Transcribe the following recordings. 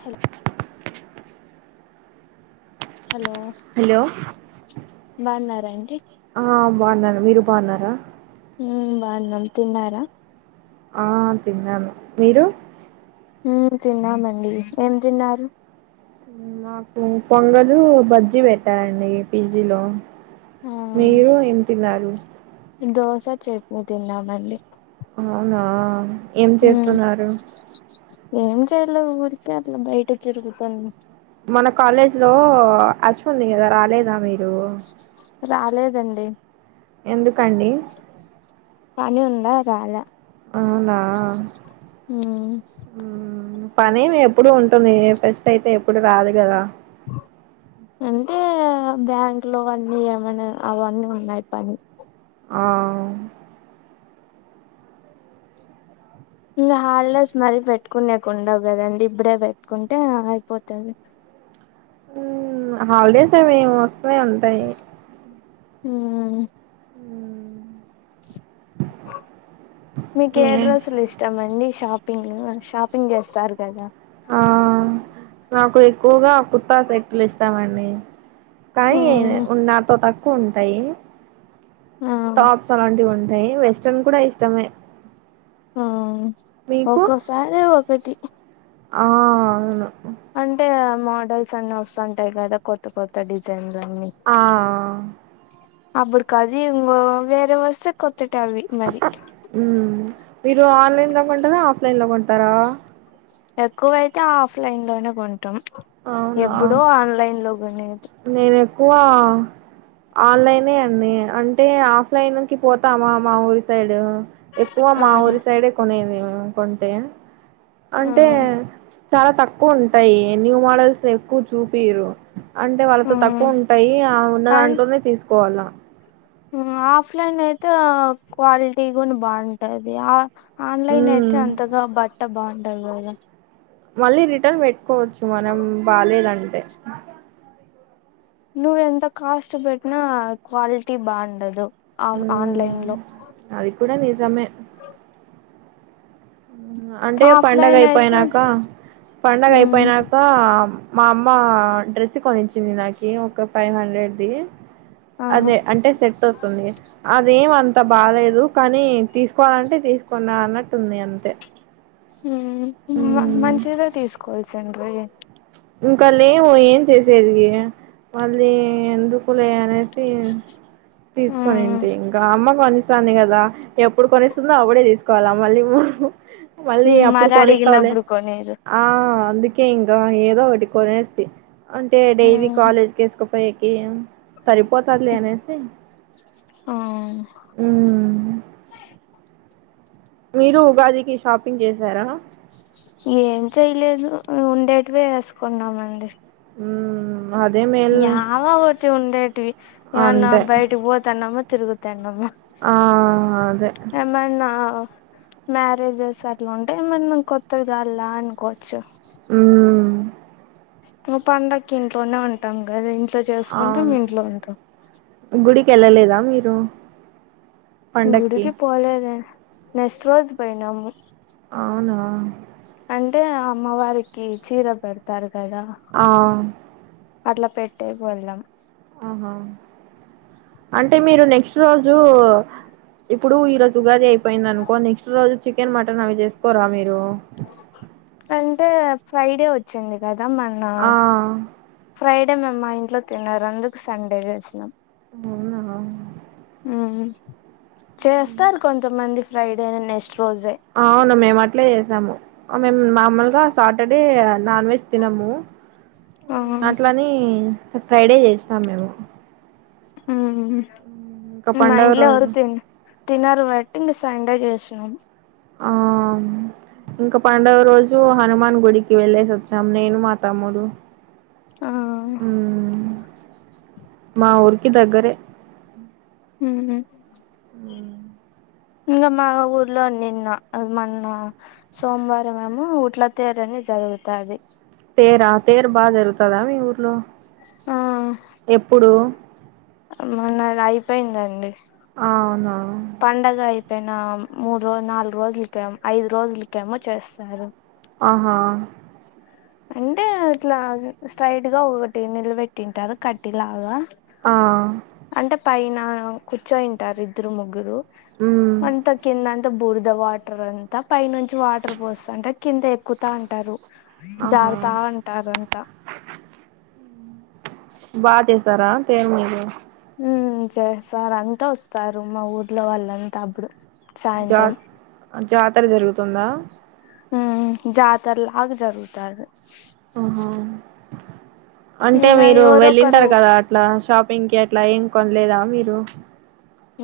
Hello hello.. hello బాన్నారాండి ఆ బాగున్నార మీరు బాగున్నారా? ఊ బాన్నమ్. తిన్నారా? ఆ తిన్నాను. మీరు? ఊ తిన్నామండి. ఏం తిన్నారు? ఊ నాకు పొంగలు, బజ్జీ వెట్టారండి పిజీలో ఆ మీరు ఏం తిన్నారు? దోశ చట్నీ తిన్నామండి. అవునా.. ఏం మ్మ్ చేస్తున్నారు? ఏం చేయలే ఊరికె అట్లా బైట తిరుగుత్తన్న అశ్వుంది గదా రాలేదా మీరు? రాలేదండి. ఎందుకండి? పని ఉందా రాలా అవునా. మ్మ్ ఊ... పని ఎప్పుడు ఉంటుంది ఫెస్ట్ అయితే ఎప్పుడు రాదు గదా ఆ అంటే.. బ్యాంక్ లో వన్నీ ఏమైనా అవన్నీ ఉన్నాయి పని ఆ. ఇంగ హాలిడేస్ మల్లి పెట్టుకునేకుండవు కదాండి ఇప్పుడే పెట్టుకుంటే ఆ అయిపోతది ఊ హాలిడేస్ ఏవే వస్తానే ఉంటాయి ఉమ్మ్ మ్మ్. మీకు ఏ డ్రస్సులు ఇష్టం అండి షాప్ పింగ్ షాపింగ్ జేస్తారు కదా ఆ నాకు ఎక్కువగా కుర్త సెట్టులు ఇస్తామండి ఆ కానీ ఉ నాతో తక్కువ ఉంటాయి ఆ టాప్స్ అలాంటివి ఉంటాయి యి వెస్ట్రన్ కూడా ఇష్టమే ఆ మీకు ఒక్కోసారి ఒకటి ఆ అవును అంటే మోడల్స్ అన్ని వస్తంటాయి కదా కొత్త కొత్త డిజైన్ ఆ అప్పుడుకాది ఇంగో వేరేవొస్తే కొ ఊ మీరు ఆన్లైన్ల కొంటారా? ఆఫ్లైన్ల కొంటారా? ఎక్కువైతే ఆఫ్ లైన్ లోనే కొంటాం అవునా ఎప్పుడో ఆన్లైన్ లో కొనేది నేను ఎక్కువ ఆన్లైనే అండి అంటే ఆఫ్లైన్ కి పోతామా మా ఊరి సైడ్ ఎక్కువ ఆ మా ఊరి సైడే కొనేది మేము కొంటే ఆ అంటే చాలా తక్కువ ఉంటాయి న్యూ మోడల్స్ ఎక్కువ చూపియ్యరు అంటే ఆ వాళ్ళకు తక్కువ ఉంటాయి ఆ ఉన్న అండ్ దాంట్లోనే తీసుకోవాల ఆఫ్లైన్ అయితే క్వాలిటీగా బాగుంటది ఆ ఆన్లైన్ అయితే మ్మ్ అంతగా బట్ట బాగుండదు కదా మళ్ళీ రిటర్న్ పెట్టుకోవచ్చు మనం బాలేదంటే నువ్వు ఎంత కాస్ట్ పెట్టినా క్వాలిటీ బాగుండదు ఆ మ్మ్ ఆన్లైన్ లో అది కూడా నిజమే అంటే పండగ ఆఫ్లైన్ అయితే అయిపోయినాక పండగ ఉమ్ అయిపోయినాక మా అమ్మ డ్రెస్ కొనించింది నాకి ఒక ఫైవ్ హండ్రెడ్ది ఆ అదే అంటే సెట్ అవుతుంది అదేమంత అంత బాలేదు కానీ తీసుకోవాలంటే తీసుకున్న అన్నట్టుంది అంతే ఉమ్ మంచిదే తీసుకోవాల్సింది ఇంకా లేవు ఏం చేసేది మళ్ళీ ఎందుకులే అనేసి సి తీసుకొని ఉమ్ ఉంటి ఇంకా అమ్మ కొనిస్తంది కదా ఎప్పుడు కొనిస్తుందో అప్పుడే తీసుకోవాలా మళ్ళీ మళ్ళీ అప్పుడు మరి కొనిస్తావులే అడిగినప్పుడు కొనేరు ఆ అందుకే ఇంకా ఏదో ఒకటి కొనేస్త అంటే డైలీ ఉమ్ కాలేజ్ కేసుక పోయేకి సరిపోతాదిలే అనేసి ఆ మీరు ఉగాదికి షాపింగ్ చేసారా ఏం చేయలేదు ఉండేటివే వేసుకున్నామండి ఉమ్ ఏవో ఓటి ఉండేట్వి ఏమన్న అంతే బయటికి పోతన్నామా తిరుగుతాన్నమా ఆ అదే ఏమన్న మ్యారేజెస్ అట్ల ఉంటే మనం కొత్తదిల్లా అనుకోవచ్చు ఉమ్ మా పండగకి ఇంట్లోనే ఉంటాం కదా ఇంట్లో చేసుకుంటం ఇంట్లో ఉంటాం కెళ్ళలేదా మీరు పండక్కి గుడికి పోలేదే నెస్ట్ రోజు పోయినాము అవునా అంటే ఆ అమ్మవారికి చీర పెడతారు కదా ఆ అట్లా పెట్టేకి వెళ్ళం ఆహా అంటే మీరు నెక్స్ట్ రోజు ఇప్పుడు ఈ రోజు ఉగాది అయిపోయింది అనుకో నెక్స్ట్ రోజు చికెన్ మటన్ అవి చేసుకోరా మీరు అంటే ఫ్రైడే వచ్చింది కదా మొన్న ఆ ఫ్రైడే మేమ్ మా ఇంట్లో తిన్నారు అందుకు సండే చేసినాం అవునా మ్మ్ చేస్తారు కొంతమంది ఫ్రైడే నెస్ అవును మేము అట్లే చేసాము మేము మామూలుగా సాటర్డే నాన్ వెజ్ తినము ఆ అట్లని ఫ్రైడే చేసినాం మేము హ్మ్ ఉమ్, ఇంకా మా పండుగ ఇంట్లో ఎవరు రోజు తి తినరు బట్టి ఇంగ సండే చేస్ శం ఆ ఇంకా పండగ రోజు హనుమాన్ గుడికి వెళ్ళేసి వచ్చాము నేను మా తమ్ముడు ఆ మ్మ్ మా ఊరికి దగ్గరే హ్మ్ ఇంగ మా ఊర్లో నిన్న మొన్న సోమవారం ఏమో ఊట్ల తేరని జరుగుతాది తేరా తేరు బాగా జరుగుతదా మీ ఊర్లో ఎప్పుడు మొన్న అది అయిపోయిందండి అవునా పెన మూడు రోజు నాలుగు రోజులకే ఐదు రోజులకేమో చేస్తారు ఆహా అంటే ఇట్లా స్ట్రెయిట్ గా ఒకటి నిలబెట్టింటారు కట్టి లాగా ఆ పైన కుచో ఇంటారు ఇద్దరు ముగ్గురు మ్మ్ అంత కిందం త బురద వాటర్ అంతా పై నుంచి వాటర్ పోస్త అంటే కింద ఎక్కుతా అంటారు ఆహా జారుతా అంటారు అంతా బా చేసారా తెర్ మీది హ్మ్ చేస్తారు అంతా వస్తారు మా ఊర్లో వాళ్ళంతా అప్పుడు జా సాయంత్రం జాతర జరుగుతుందా హ్మ్ జతరలాగ జరుగుతాది ఆహా అంటే ఇంగ మీరు ఎవరొకరు వెళ్ళింటారు కదా అట్లా షాపింగ్ కి అట్లా ఏం కొనలేదా మీరు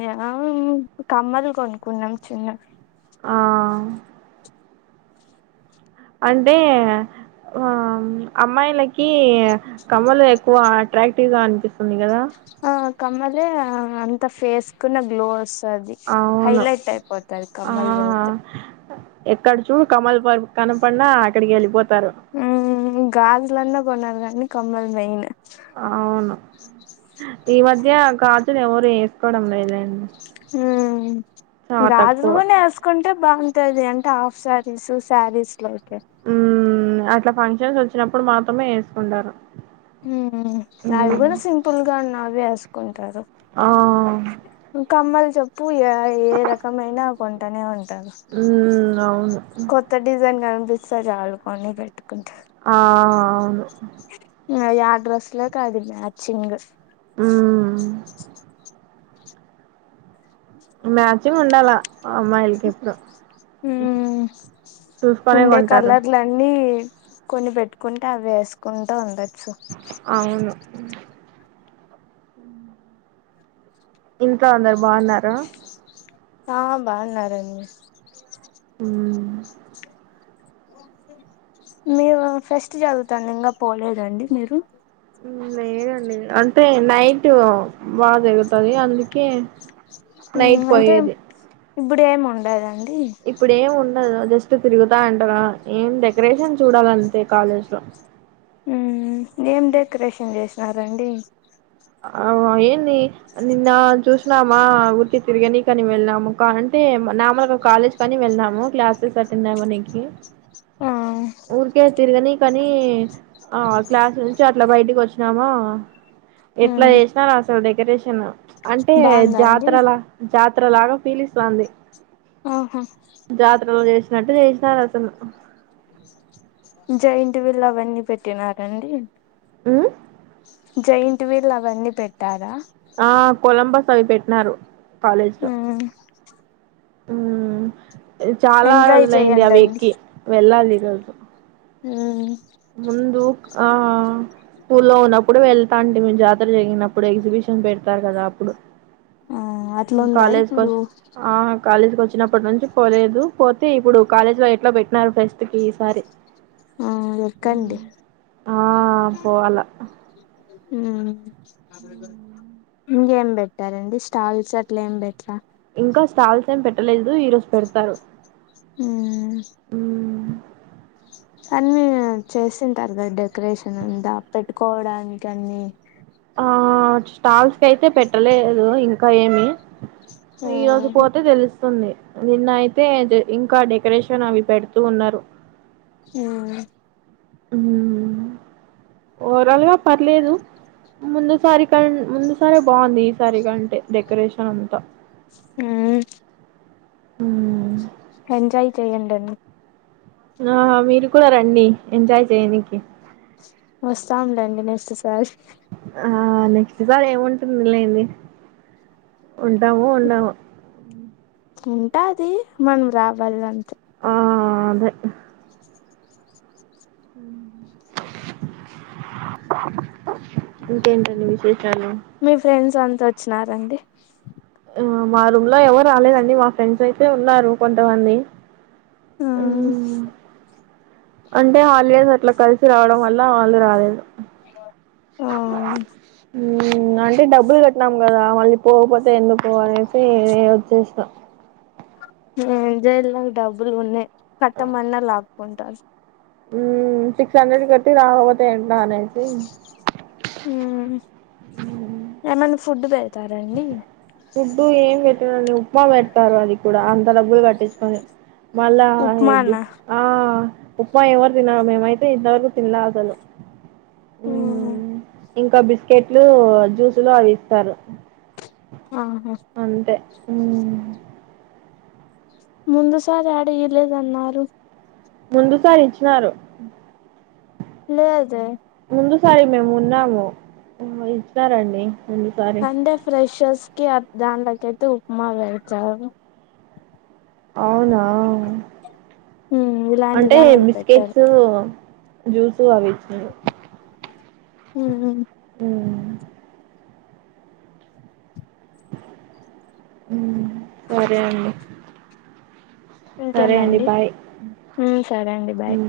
ఏమ్ కమ్మల్ కొనుకున్నాం చిన్న ఆ అంటే ఆ అమ్మాయిలకి కమ్మలు ఎక్కువ అట్రాక్టివ్ గా అనిపిస్తుంది కదా ఆ కమ్మలే అంత ఫేస్ కు నా గ్లో వస్ తది అవును హైలైట్ అయిపోతా ఆ కమ్మల్ పెడితే ఎక్కడ చూడు కమ్మలు కనపడినా అక్కడికి వెళ్ళిపో హ్మ్ గాజులన్న కొనరు కానీ కమ్మల్ మెయిన్ అవును ఈ మధ్య గాజులు ఎవరు వేసుకోవడం లేదం హ్మ్ గాజులు కూనా ఎసుకుంటే బాగుంటది అంటే హాఫ్ శారీస్ శారీస్ లోకి హ్మ్ అట్లా ఫంక్షన్స్ వచ్చినప్పుడు మాత్రమే వేసుకుంటారు హ్మ్ అవి మ్మ్ కూడా సింపుల్ గా ఉన్నవి వేసుకుంటారు ఆ కమ్మలు చెప్పు ఏ ఏ రకమైనా కొంటనే ఉం టాను మ్మ్ అవును కొత్త డిజైన్ కనిపిస్తే చాలు కొని పెట్టుకుంటా ఆ అవును ఇంగ యా డ్రస్ లోకి అది మ్యాచింగ్ హ్మ్ మ్యాచింగ్ ఉండాలా హ్మ్ చూసుకొనే ఉండే కొంటారు కలర్లన్నీ కొని పెట్టుకుంటా అవి వేసుకుంటా ఉండ అవును ఇంకా అందరు బాగున్నారా ఆ బాగున్నారండి ఉ మీరు ఫెస్ట్ జరుగుతంది ఇంగా పోలేదా అండి మీరు లేదండి అంటే నైట్ బా జరుగుతాది అందుకే ఉ నైట్ అంటే పోయేది ఇప్పుడే ఏం ఉండదా అం ఇప్పుడేం ఉం డదు జస్ట్ తిరుగుతా ఉంటారు ఆ ఏం డెకరేషన్ చూడాలంతే కాలేజ్ లో ఉ ఏం డెకరేషన్ చేసినారండి ఆ ఏంది నిన్న చూసినామా ఊరికే తిరగనికని వెళ్ళినాము కా అంటే టె నామల్ గా కాలేజ్ కని వెళ్ళానాము క్లాసెస్ అటెండ్ అవ్వనికి ఆ ఊరికే తిరగనికని ఆ క్లాస్ నుంచి అట్లా బయటికి వచ్చినామా ఎట్లా మ్మ్ చేసినార అసలు డెకరేషన్ అంటే బాగుందా అండి జాతరలా జాతర లాగా ఫీలిస్తాంది ఆహా నట్టు చేసినారసలు జైట్ వీళ్ళూ అవన్నీ పెట్టినారండి ఉహ్ జైంట్ వీళ్ అవన్నీ పెట్టారా ఆ కొలంబస్ అవి పెట్టినారు కాలేజ్ లో మ్మ్ ఉహ్ చాలా ఎంజాయ్ రోజులయింది ఆవి చెయ్యండండి ఎక్కి వెళ్ళాలి ఈ రోజు హ్మ్ ముందు ఆ స్కూల్లో ఉన్నప్పుడు వెల్ ళ్తాంటిమీ జాతర జరిగినప్పుడు ఎగ్జిబిషన్ పెడతారు కదా అప్పుడు ఆ అట్లా ఉందా కాలేజ్ ఇప్పుడు కోచ్ ఆ కాలేజ్ కోచ్ వచ్చినప్పటి నుంచి పోలేదు పోతే ఇప్పుడు కాలేజ్ లో ఎట్లా పెట్టినారు ఫెస్ట్కీ ఈసారి ఆ ఎక్కండి ఆ పోవాల హు ఇంగేం పెట్టారండి స్టాల్స్ అట్లా ఏం పెట్లా ఇంకా స్టాల్స్ ఏం పెట్టలేదు ఈరోజు పెడతారు ఉమ్ హ్ అన్ని చేసింటారు కదా డెకరేషన్ అంతా పెట్టుకోవడానికి అన్ని ఆ స్టాల్స్ కైతే పెట్టలేదు ఇంకా ఏమి ఈ రోజు ఉమ్ పోతే తెలుస్ స్తుంది నిన్న అయితే ఇంకా డెకరేషన్ అవి పెడుతూ ఉన్నారు హు ఓవర్ఆల్గా పర్లేదు ముందు సారి కం ముందు సారే బాగుంది ఈసారి కంటే డెకరేషన్ అంతా హ్మ్ హ్ ఎంజాయ్ చేయండి అన్ని ఆ మీరు కూడా రండి ఎంజాయ్ చేయనికి వస్తాంలేండి నెక్స్ట్ సారి ఆ నెక్స్ట్ సారి ఏముంటుంది లేండి ఉంటామో ఉండామో ఉంటాది మనం రావాలంట్ ఆ అదే ఇంకేంటండి విశేషాలు మీ ఫ్రెండ్స్ అంతా వచ్చినారండి ఆ! మా రూమ్ లో ఎవరు రాలేదండి మా ఫ్రెండ్స్ అయితే ఉన్నారు కొంతమంది ఆ హ్మ్. అంటే హాలిడేస్ అట్లా కలిసి రావడం వల్ల వాళ్ళు రాలేదు ఆ అంటే డబ్బులు కట్టినాం కదా మళ్ళీ పోకపోతే ఎందుకుకో అనేసి వచ్చేసి నా ఆ జైలుకు డబ్బులు ఉన్నాయి కట్టమన్నా లాక్కుంటారు ఉ సిక్స్ హండ్రెడ్ కట్టి రాకపోతే ఏంట అనేసి ఉమ్ ఉంటారండి ఫుడ్డు ఏం పెట్టిరండి ఉప్మా పెడతారు అది కూడా అంత డబ్బులు కట్టించుకొని మళ ఉప్మానా ఆ ఉప్మా ఎవరు తినరూ మేమయితే ఇంతవరకు తిన్లా అసలు ఉ ఉహు ఇంకా బిస్కెట్లు జ్యూస్లు అవి ఇస్తారు ఆహా అ ముందు సారి అడ ఇలేదన్నారు ముందు సరి ఇంచినరూ లేదే ముందుసారి మేము ఉన్నాము ఇచ్చినారండి ముందుసారి సండే ఫ్రెషర్స్ కి దాంలోకైతే ఉప్మా పెడతారు అవునా ఉమ్ ఇలాంటి అంటే దాంట్లకి పెట్టరు బిస్కెట్స్ జ్యూస్ అవి ఇచ్చినారు ఉ అ సరే అండి సరే అండి ఇంకేమండి బాయ్ సరే అండి బాయ్ ఉమ్